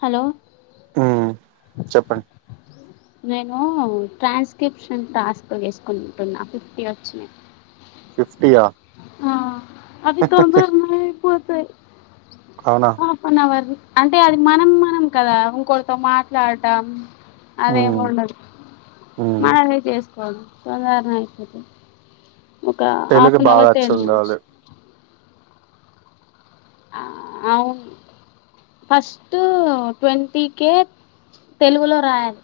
Hello చెప్పంనీ no transcription task చేసుకుంటున్నా fifty వచ్చినై ఫిఫ్టీయా ఆ అవి తొందరగానే అయిపోతాయ్ అవునా హాఫ్ అన్ అవర్ అంటే అది మనం మనం కదా ఇంకొకరితో మాట్లాడటం అదేమి ఉమ్ ఉండదు ఉమ్ మనమే చేసుకోవాలి తొందరణ అయిపోతై ఒక హాఫ్ తెలుగు అన్ బాగా అవర్ [unintelligible] వచ్చుండాలి అవును ఫస్ట్ ట్వంటీ కే తెలుగులో రాయాలి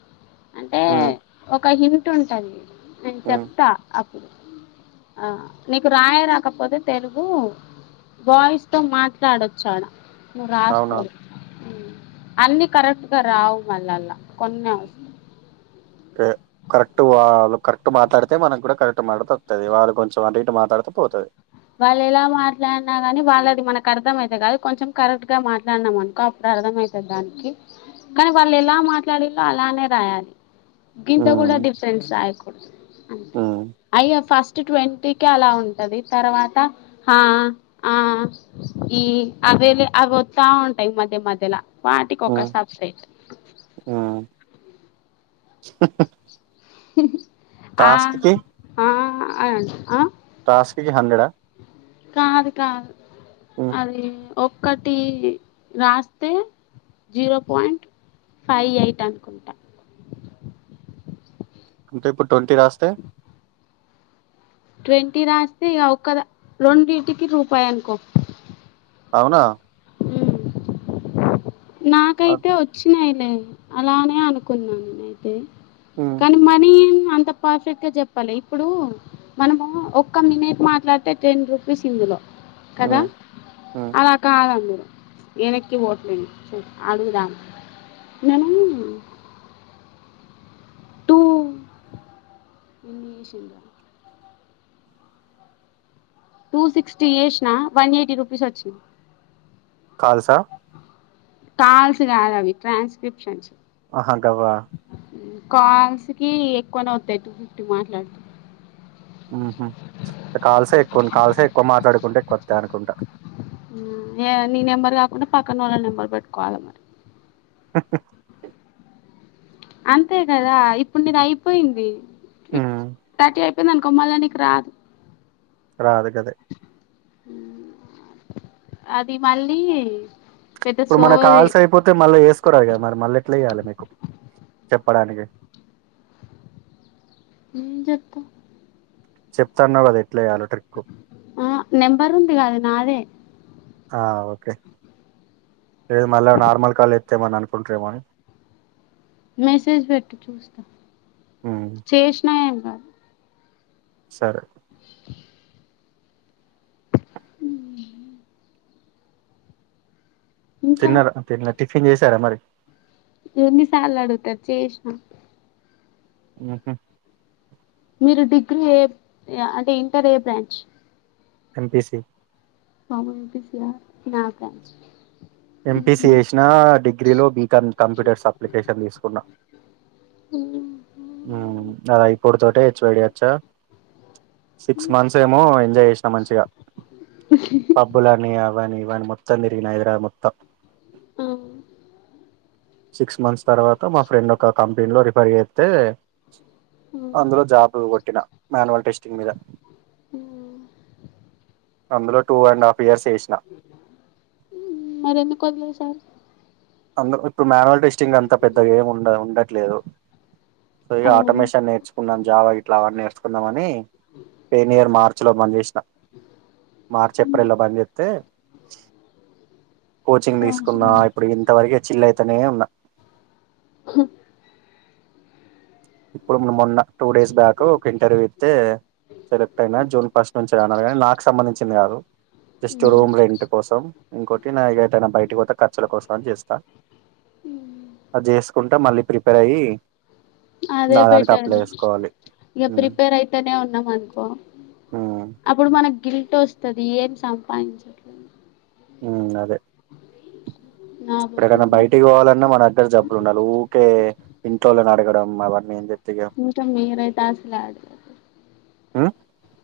అంటే ఉమ్ ఒక హింట్ ఉంటాది నేను ఉమ్ చెప్తా అప్పుడు ఆ నీకు రాయ రాకపోతే తెలుగు వాయిస్ తో మాట్ లా మాట్లాడచ్చాడ నువ్వు రాసుకో అవునా అన్ని కరెక్ట్ [unintelligible] రావ్ మళ్ళా అల కొన్న వస్త్ కే కరెక్ట్ వాళ్ళు కరెక్ట్ మాట్లాడితే మనం కూడా కరెక్ట్ మాట్లాడుత వస్తాది వాళ్ళు కొంచెం అటు ఇటు మాట్లాడితే పోతాది వాళ్ళు ఎలా మాట్లాడినా కాని వాళ్ళది మనకు అర్థం అయితే కాదు కొంచెం కరెక్ట్ గా మాట్లాడినాం అనుకో అప్పుడు అర్థమవుతుంది దానికి కానీ వాళ్ళు ఎలా మాట్లాడేలో అలానే రాయాలి గీంత ఉమ్ కూడా డిఫరెన్ట్స్ రాయకూ అంతే ఉమ్ అయ్యా ఫస్ట్ ట్వంటీ కే అలా ఉండ తర్వాత ఆ ఆ ఈ అవళ అవి వస్తా ఉంటాయి మ అంటే మధ్యల వాటికి ఒక ఉమ్ సబ్ సైట్ ఉమ్ ఆ టాస్క్ ఆ అవ్ను ఆ టాస్కి కి హండ్రెడ్ ఆ కాదు కాదు అది ఒక్కటి రాస్తే జీరో పాయింట్ ఫైవ్ ఎయిట్ అనుకుంటా అంటే ఇప్పుడు ట్ంటీ రాస్తే ట్వంటీ రాస్తే ఆ ఒక్క రెండీటికి రూపాయి అనుకో అవునా అ- నాకైతే వచ్చినాయిలే అలానే అనుకున్నాను నే అయితే ఉమ్ కానీ మనీ అంత పర్ఫెక్ట్ గా చెప్పాలి ఇప్పుడు మనము ఒక్క మినిట్ మాట్లాడితే టెన్ రూపీస్ ఇందులో కదా ఉమ్ ఉమ్ అలా కాదుందరూ వెనక్కి ఓట్లేని అడుగుదాం నేను టూ [inaudible] టూ సిక్స్టీ వేసిన వన్ ఎయిటీ రూపీస్ వచ్చిన్నాయి కాల్స్ ఆ కాల్స్ కాదు అవి ట్రాన్స్క్రిప్షన్స్ ఆహా గవా కాల్స్ కి ఎక్కువనే వతాయి టూ ఫిఫ్టీ మాట్లాడితే ఉమ్ హు కాల్సే ఎక్కువ కాల్సే ఎక్కువ మాట్లాడుకుంటే ఎక్కువత్తాయి అనుకుంటా ఆ నీ నెంబర్ కాకుండా పక్కన వాళ్ళ నెంబర్ పెట్టుకోవాలి మరి అంతే కదా ఇప్పుడు నీది అయిపోయింది ఉమ్ తర్టీ అయిపోయింది అనుకో మల్లి నీకు రాదు రాదు కదే హు అది మళ్ళీ పెద్ద ఇప్పుడు మన సోది కాల్సి అయిపోతే మళ్ళీ వేసుకో రాదు కదా మరి మళ్ళీ ఎట్లా వేయ్యాలి మీకు చెప్పడానికి ఏం జెప్ప చెప్తాన్నావ్ గదా ఉమ్ నెంబరు ఉంది గదా అది నాదే ఆ ఓకే లేదు మళ్ళా నార్మల్ కాల్ వత్తే ఏమన్న అనుకుంటరేమో అని మెసేజ్ పెట్టు చూస్తా ఉమ్, చేసినా ఏం గాదు సరే ఇంకా తిన్నరా తిన్లే టిఫిన్ చేసారా మరి ఎన్నిసార్లు అడుగుతరు చేసిన ఉమ్ హు మీరు డిగ్రీ ఏ అంటే ఇంటర్ ఏ బ్రాంచ్ ఎంపిసి బాబోయ్ ఎంపిసి యా నాకా ఎంపిసి చేసినా డిగ్రీలో బీకాం కంప్యూటర్స్ అప్లికేషన్ దీసుకున్నా ఉమ్ అలా ఇప్పుడు తోటే హెచ్ వై డి వచ్చా సిక్స్ మంత్స్ ఏమో ఎంజాయ్ జేసినా మంచిగా పబ్బులని అవనీ మొత్తం దిరిగిన హైదరాబాద్ మొత్తం ఉమ్ సిక్స్ మంత్స్ తర్వాత మా ఫ్రెండ్ ఒక కంపెనీలో రిఫర్ జేత్తే ఆ అందులో జాబ్ గొట్టిన మాన్యువల్ టెస్టింగ్ మీద అందులో టూ అండ్ హాఫ్ ఇయర్స్ చేసిన ఉమ్ మరి ఎందుకు వదిలేసారు అందు ఇప్పుడు మాన్యువల్ టెస్టింగ్ అంత పెద్దగా ఏం ఉండ ఉండట్లేదు సో ఇగ ఆటోమేషన్ నేర్చుకున్నాం జావా ఇట్లా అవన్ని నేర్చుకున్నామని పేనియర్ మార్క్ మార్చ్ లో బంజేసిన మార్చ్ ఏప్రిల్ లో బంజేస్తే కోచింగ్ దీసుకున్నా ఇప్పుడు ఇంతవరకే చిల్ల్ అయితనే ఉన్నా హు ఇప్పుడు మొన్న టూ డేస్ బ్యాక్ ఒక ఇంటర్వ్యూ ఇత్తే సెలెక్ట్ అయినా జూన్ ఫస్ట్ నుంచి రా అన్నారు గానీ నాకు సంబంధించింది గాదు జస్ట్ రూమ్ రెంట్ కోసం ఇంకోటి నా ఇగ యేటైనా బయటకి పోతే ఖ ర్చుల కోసం అని జేస్తా అది జేసుకుంటా మళ్ళీ ప్రిపేర్ అయ్యి అదే నా దానికి బెటర్ అప్లై చేసుకోవాలి ఇగ ఉమ్ ప్రిపేర్ అయితనే ఉ న్నమ్ అనుకో ఉమ్ అప్పుడు మనకు గిల్టి ఎట్ట వస్తది ఏం సంపాదించట్లేదు ఉమ్ అదే నా ఇప్పుడు బాధ ఎటన్నా కూడా బయటికి బోవాలన్నా మన దగ్గర డబ్బులు ఉండాలి ఊకే ఇంట్లోళ్ళను అడగడం మాళ్ళం ఏం జెప్ ఇంకా మీరైతే అసలే అడగలేరు ఆ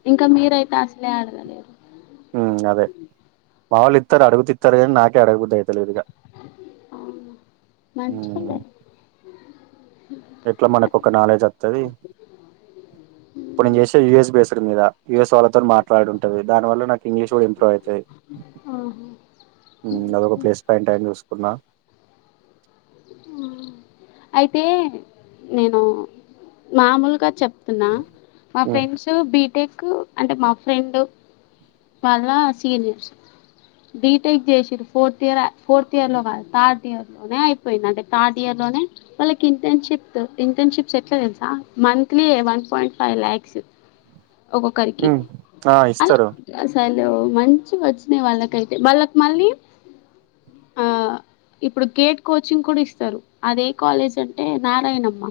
ఇంకా మీరైతే అసలే అడగలేరు మావోళ్ళు ఇత్తరు అడుగుతే ఇత్తరు గాని నాకే అడగబుద్ పైతలేదుగా అవును మంచోళ్ళే ఉమ్ ఎట్లా మనకు ఒక నాలెడ్జ్ వత్తది ఇప్పుడు నేను జేసే యూఎస్ బేస్ మీద యూఎస్ వాళ్ళతో మాట్లాడు ఉంటది దాని వల్ల నాక్ ఇంగ్లీష్ కూడా ఇంప్రూవ్ అయితది ఉమ్ అదొక ప్లేస్ పాయింట్ అని జూసుకున్నా అయితే నేను మామూలుగ చెప్ మా ఉమ్ ఫ్రెండ్స్ బి టెక్ అంటే మా ఫ్రెండ్ వాళ్ళ సీనియర్స్ బీటెక్ చేసిర్రు ఫోర్త్ ఇయర్ అయ్ ఫోర్త్ ఇయర్ లో కాదు థర్డ్ ఇయర్ లోనే అయిపోయింది అంటే థర్డ్ ఇయర్ ల్లోనే వాళ్ళకి ఇంటర్న్షిప్ ఇంటర్న్షిప్స్ ఎట్ల తెల్సా monthly one point five lakhs ఒక్కొక్కరికి ఉమ్ హ అలా ఇస్తరు అసలు మంచిగొచ్చినయ్ వాళ్ళకైతే వాళ్ళకు మళ్ళీ ఆ ఇప్పుడు గేట్ కోచింగ్ కూడ ఇస్తరు అదే కాలేజ్ అంటే నారాయణమ్మ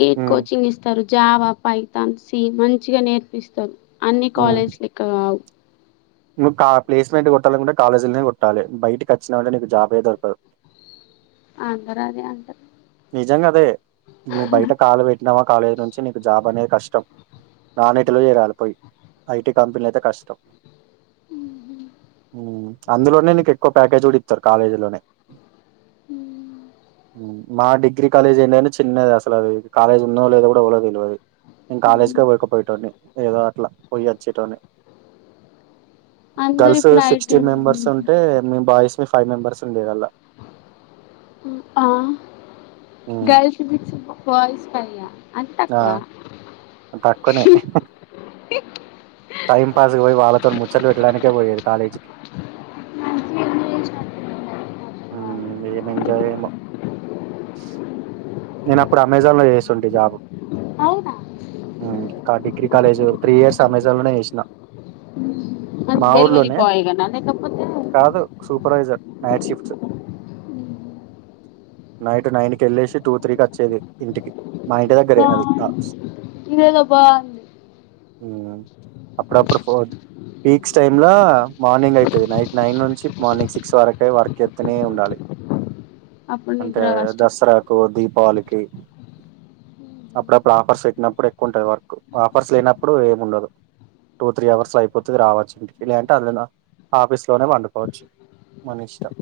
గేట్ ఉమ్ కోచింగ్ ఇస్తరు జావా, పైతాన్, సి మంచిగ నేర్పిస్తరు అన్ని ఉమ్ కాలేజ్ లెక్క గావు నువ్వు కా ప్లేస్మెంట్ గొట్టాలనుకుంటే కాలేజీల్నే కొట్టాలె, బయటకచ్చినవంటే నీకు జాబే దొరకదు అందరదే అంటరు నిజంగదే నువ్వు బయట కాలు పెట్టినవా కాలేజీ నుంచి నీకు జాబ్ అనేది కష్టం నాన్ ఐ టి లో చేరాలి పోయి, ఐ టి కంపెనీలయితే కష్టం ఉమ్ అందులోనే నీకు ఎక్కువ ప్యాకేజ్ గుడ ఇత్తరు కాలేజీలోనే ఉమ్ మా డిగ్రీ కాలేజ్ ఏంటిదంటె చిన్నది అసలది కాలేజ్ ఉందో లేదో గుడ ఎవ్వలక్ తెల్వదు నేన్ కాలేజ్ కె పోకపోయేటోన్ని ఏదో అట్ల పోయి అచ్చేటోన్ని అందరు గర్ల్స్ ఇప్పుడు ఐటీ సిక్స్టీన్ మెంబర్స్ ఉంటే మేం బాయ్స్ మెం ఫైవ్ మెంబెర్స్ ఉండేదల్లా అవునా ఉమ్, గర్ల్స్ విక్స్ బాయ్స్ కయ్య అంత ఆ తక్కువ తక్కువనే ఏ టైం పాస్ కు పోయి వాళ్ళతో ముచ్చట్లు పెట్టడానికే పోయేది కాలేజీకి మంచిగా ఎంజాయ్ చేసినట్టున్నావు మరి కొంచెం బాగా. ఉమ్ ఏం ఎంజాయ్ ఏమో నేనప్పుడు అమెజాన్ లో చేస్తుంటి జాబ్ అవునా కాద్ degree college three years Amazon లోనే చేసిన మరి మా డెలివరీ ఊర్లోనే బాయ్ గానా లేకపోతే కాదు supervisor night shift night nine కెళ్ళేసి టూ త్రీ కచ్చేది ఇంటికి మా ఇంటి దగ్గరే అది ఆ బాగుంది ఇదేదో బాగుంది అప్పుడప్పుడు ఫోద్ పీక్స్ టైమ్ లా మార్నింగ్ అయితది నైట్ నైన్ నుంచి మార్నింగ్ సిక్స్ వరకే వర్క్ చేత్తనే ఉండాలి అప్పుడు అంటే నిద్ర కష్టం దసరాకు దీపావళికి అప్పుడప్పుడు ఆఫర్స్ పెట్టినప్పుడు ఎక్కువుంటది వర్క్ ఆఫర్స్ లేనప్పుడు ఏముండదు టూ త్రీ అవర్స్ ల అయిపోతది రావచ్చు ఇంటికి లేదంటే అల్లనే ఆఫీస్ లోనే పండుకోవచ్చు మనిష్టం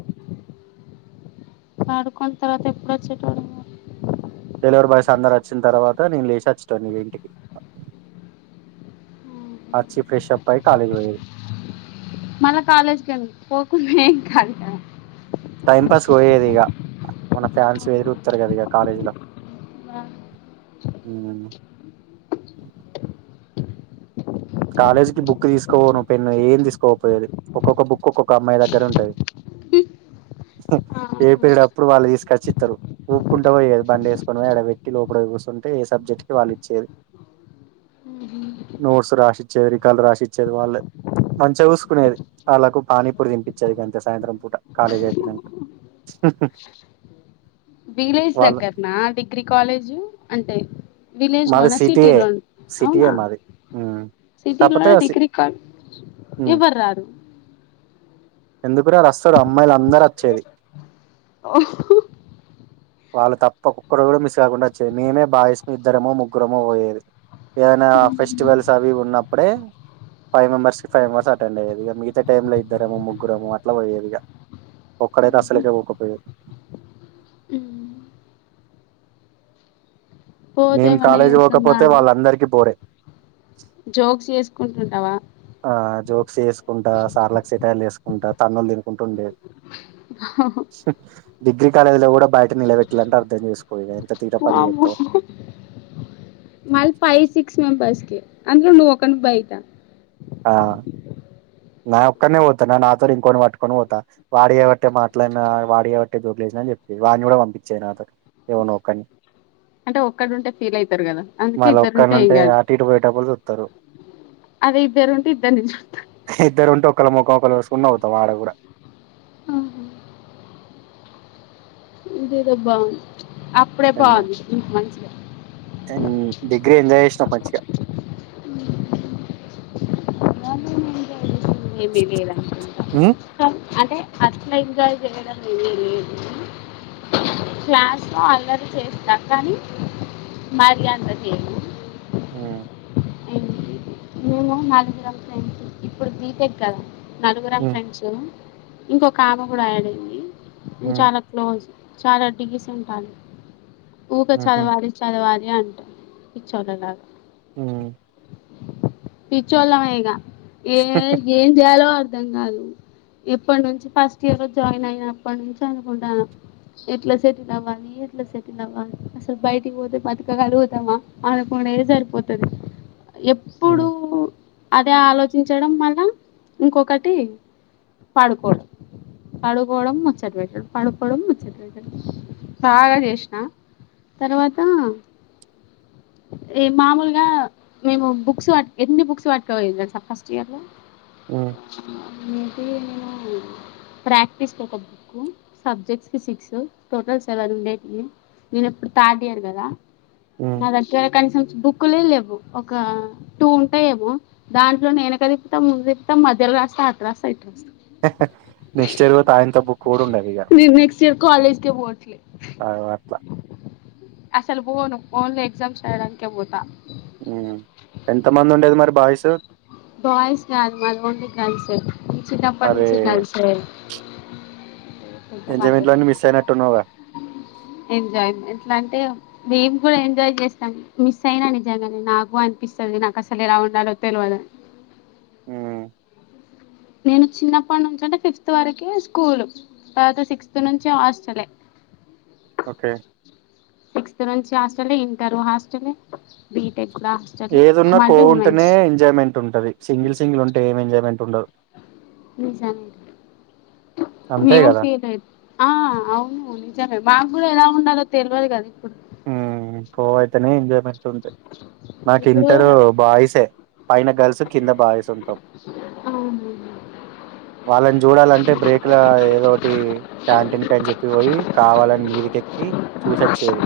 పడుకొని తర్వాత ఎప్పుడచ్చేటోడివి మరి డెలివరీ బాయ్స్ అందరు అచ్చిన్తర్వాత నేను లేసి అచ్చేటోడ్నీ ఇంటికి అచ్చి ఫ్రెషప్ అయి కాలేజ్ కి పోయేది మళ్ళ కాలేజ్ కెందుకు పోకున్నా ఏం కాదు కదా టైం పాస్ పోయేది ఇగ మన ఫ్యాన్స్ ఎదురుయుత్తరు కదా ఇగ కాలేజీ ల ఉమ్ మెమ్ కాలేజీకి బుక్ తీసుకోపోను పెన్ను ఏం తీసుకోపోయది ఒక్కొక్క బుక్ ఒక్కొక్క అమ్మాయి దగ్గర ఉంటది. ఆ ఏ పీరియడ్ అప్పుడు వాళ్ళ తీసుకొచ్చిస్తారు ఊపుకుంట ఓయేది బండి వేసుకొని ఆడ వేట్టి లోపట కుసోని అంటే ఏ సబ్జెక్ట్ కు వాళ్ళు ఇచ్చేది నోట్స్ రాసి చివరికి ఆళ్ళు రాసిచ్చేది వాళ్ళే మంచిగా చూసుకునేది వాళ్ళకు పానీపూరి తినిపిచ్చెది గంతే సాయంత్రం పూట కాలేజ్ అయిపోయినంక హ విలేజ్ దగ్గరనా డిగ్రీ కాలేజు అంటే విలేజ్ మాది లోన, సిటీ సిటీయే లోన సిటీయే అవునా మాది ఉమ్ సిటీ కాకపోతే లోనే సి డిగ్రీ కాలేజ్ ఎవ్వరు రారు ఎందుకురారు అస్తడు అమ్మాయిల అందరు వచ్చేది ఓహో వాళ్ళు తప్ప కుక్కరు కూడా మిస్ కాకుండా వచ్చాది మేమే బాయస్ము ఇద్దరమో ముగ్గురమో పోయేది ఏదైనా ఫెస్టివల్స్ అవి ఉన్నప్పుడే ఫైవ్ మంబర్స్ కి ఫైవ్ మెంబెర్స్ అటెండ్ అయ్యేది ఇగ మిగత టైంలో ఇద్దరము ముగ్గురము అట్లా పోయేదిగా ఒక్కడైతే అస్సల్ కే పోకపోయేది పోతే మేం ఏమన్న కాలేజీ పోకపోతే చేస్తుందనే వాళ్ళందరికీ బోరే జోక్స్ చేసు ఉంచుకుంటావా ఆ జోక్స్ ఏసుకుంటా, సార్లకు సెటైర్లు ఏసుకుంటా, తన్నుళ్లు తినుకుంటా ఉండేది. డిగ్రీ కాలేజీ లో కూడా బయట నిలబెట్టిలంటే అర్థం చేసుకో ఇగ ఇంత వామ్మో మల్ ఫైవ్ సిక్స్ మెంబర్స్ అందులో నువ్వు ఒక్కనివి బయటా ఆ నా ఒక్కనే పోతా నా నాతో ఇంకొని పట్టుకొని పోతా వాడి ఏయావట్టే మాట్లాడిన వాడి ఏయవట్టే నిజం చెప్పేది వాన్నీ కూడా పంపించేది నాతో ఏవన్నో ఒకన్ని అంటే ఒక్కడుంటే ఫీల్ అయితారు కదా అందుకే మళ్ళ ఇద్దరుంటే ఏం ఒక్కనుంటే కాదు అటు ఇటు పోయేటప్పుడు చూత్తరు అదే ఇద్దారు ఉంటు ఇద్దరునీ చుత్తరు ఇద్దరు ఉంటే ఒకల మొఖం ఒకరు చూసుకుంటా నవ్వుతాం ఆడ కూడా సిదబ్బ డిగ్రీ ఎంజాయ్ చేసినం పై చ్చిగా ఏమికు లేదా ఆ అంటే అట్లా ఇంకా చేయడం తెలియదు క్లాస్ లో అల్లరి చేస్తా కానీ మరి అంత చేయను ఆ మేము నాగగుర ఫేం ఇప్పుడు బి టెక్ కదా నలుగురం ఫ్రెండ్స్ ఇంకొక ఆమే కూడా యాడ్ అయింది మేమ్ చాలా క్లోజ్ చాలా డీసెంట్ అండి ఊకే చదవాలి చదవాలి లే అంట పిచ్చొల్లలాగ పిచ్చోవాళ్ళమే ఇగ ఏ ఏం చేయాలో అర్ధం కాదు ఎప్పటి నుంచి ఫస్ట్ ఇయర్ జాయిన్ అయిన అప్పటి నుంచి అనుకుంటాన్న ఎట్లా సేటీ లవ్వాలి, ఎట్లా సేటీ లవ్వాలి అసలు బయటికి పోతే బతక గలుగుతామా మా అనుకు అనేదే సరిపోతది ఎప్పుడు అదే ఆలోచించడం వల్ల ఇంకొకటి పడుకోడు పడుకోవడం ముచ్చట పెట్టడం పడుకోవడం ముచ్చ పెట్టడం బాగా చేసిన తర్వాత ఈ మామూలుగా మేము బుక్స్ పట్ ఎన్ని బుక్స్ పట్కపోయిన్నం తెల్సా ఫస్ట్ ఇయర్ లో మ్మ్ నేను తీను ఎమో ప్రాక్టీస్ కి ఒక బుక్ సబ్జెక్ట్స్ కి సిక్స్ టోటల్ సెవెన్ ఉండేటివి నేను ఎప్పుడు థర్డ్ ఇయర్ కదా నా దగ్గర కనీసం బుక్లే లేవు ఒక టూ ఉంటాయేమో దాంట్లో నేను ఎనుక తీత్త ముందు తీత్త మధ్యలో రాస్తా అట్ట రాస్తే అయిత నెక్స్ట్ ఇయర్ పోతే ఆయనతో బుక్ కూడా ఉండదు ఇగ నేను నెక్స్ట్ ఇయర్ కాలేజ్కే అగో అట్ల అస్సలు బోను ఓన్లీ ఎగ్జామ్స్ రాయడానికే పోత మ్మ్ ఎంత మంది ఉండేది మరి బాయ్స్ బాయ్స్ కాదు మాది ఓన్లీ గర్ల్స్ ఏ చిన్నప్పుడు అరే నుంచి గర్ల్స్ ఈ ఎంజాయ్మెంట్ లో అన్ని మిస్ అయినట్టున్నావుగా [unintelligible] ఎంజాయ్మెంట్ల [unintelligible] తే మేము కూడా ఎంజాయ్ చేస్తాం మిస్ అయినా నిజంగానే నాకు అనిపిస్తది నాకు అసలు ఎలా ఉండాలో [unintelligible] మ్మ్ నేను చిన్నప్పటి నుంచి అంటే ఫిఫ్త్ వరకే స్కూల్ తర్వాత సిక్స్త్ నుంచి హాస్టలే okay hostel inter hostel B ఏది ఉన్నా కో ఉంటేనే ఎంజాయ్మెంట్ ఉంటది సింగిల్ సింగిల్ ఉంటే ఏం ఎంజాయ్మెంట్ ఉండదు. నిజంగా అంతే మేము కదా ఫీల్ అయి ఆ అవును నిజంగా మా కూడా ఎలా ఉండాలో తెల్వదు కద మ్మ్ కో అయితేనే ఎంజాయ్మెంట్ ఉంటాయి నాకు ఇప్పుడు ఇంటరు బాయిసే పైన గల్స్ కింద బాయ్స్ ఉంటాం అవును వాళ్ళని చూడాలంటే బ్రేక్ లా ఏదోటి క్యాంటీన్ కి అని చెప్పి పోయి కావాలని మీదికి ఎల్లి చూసొచ్చేది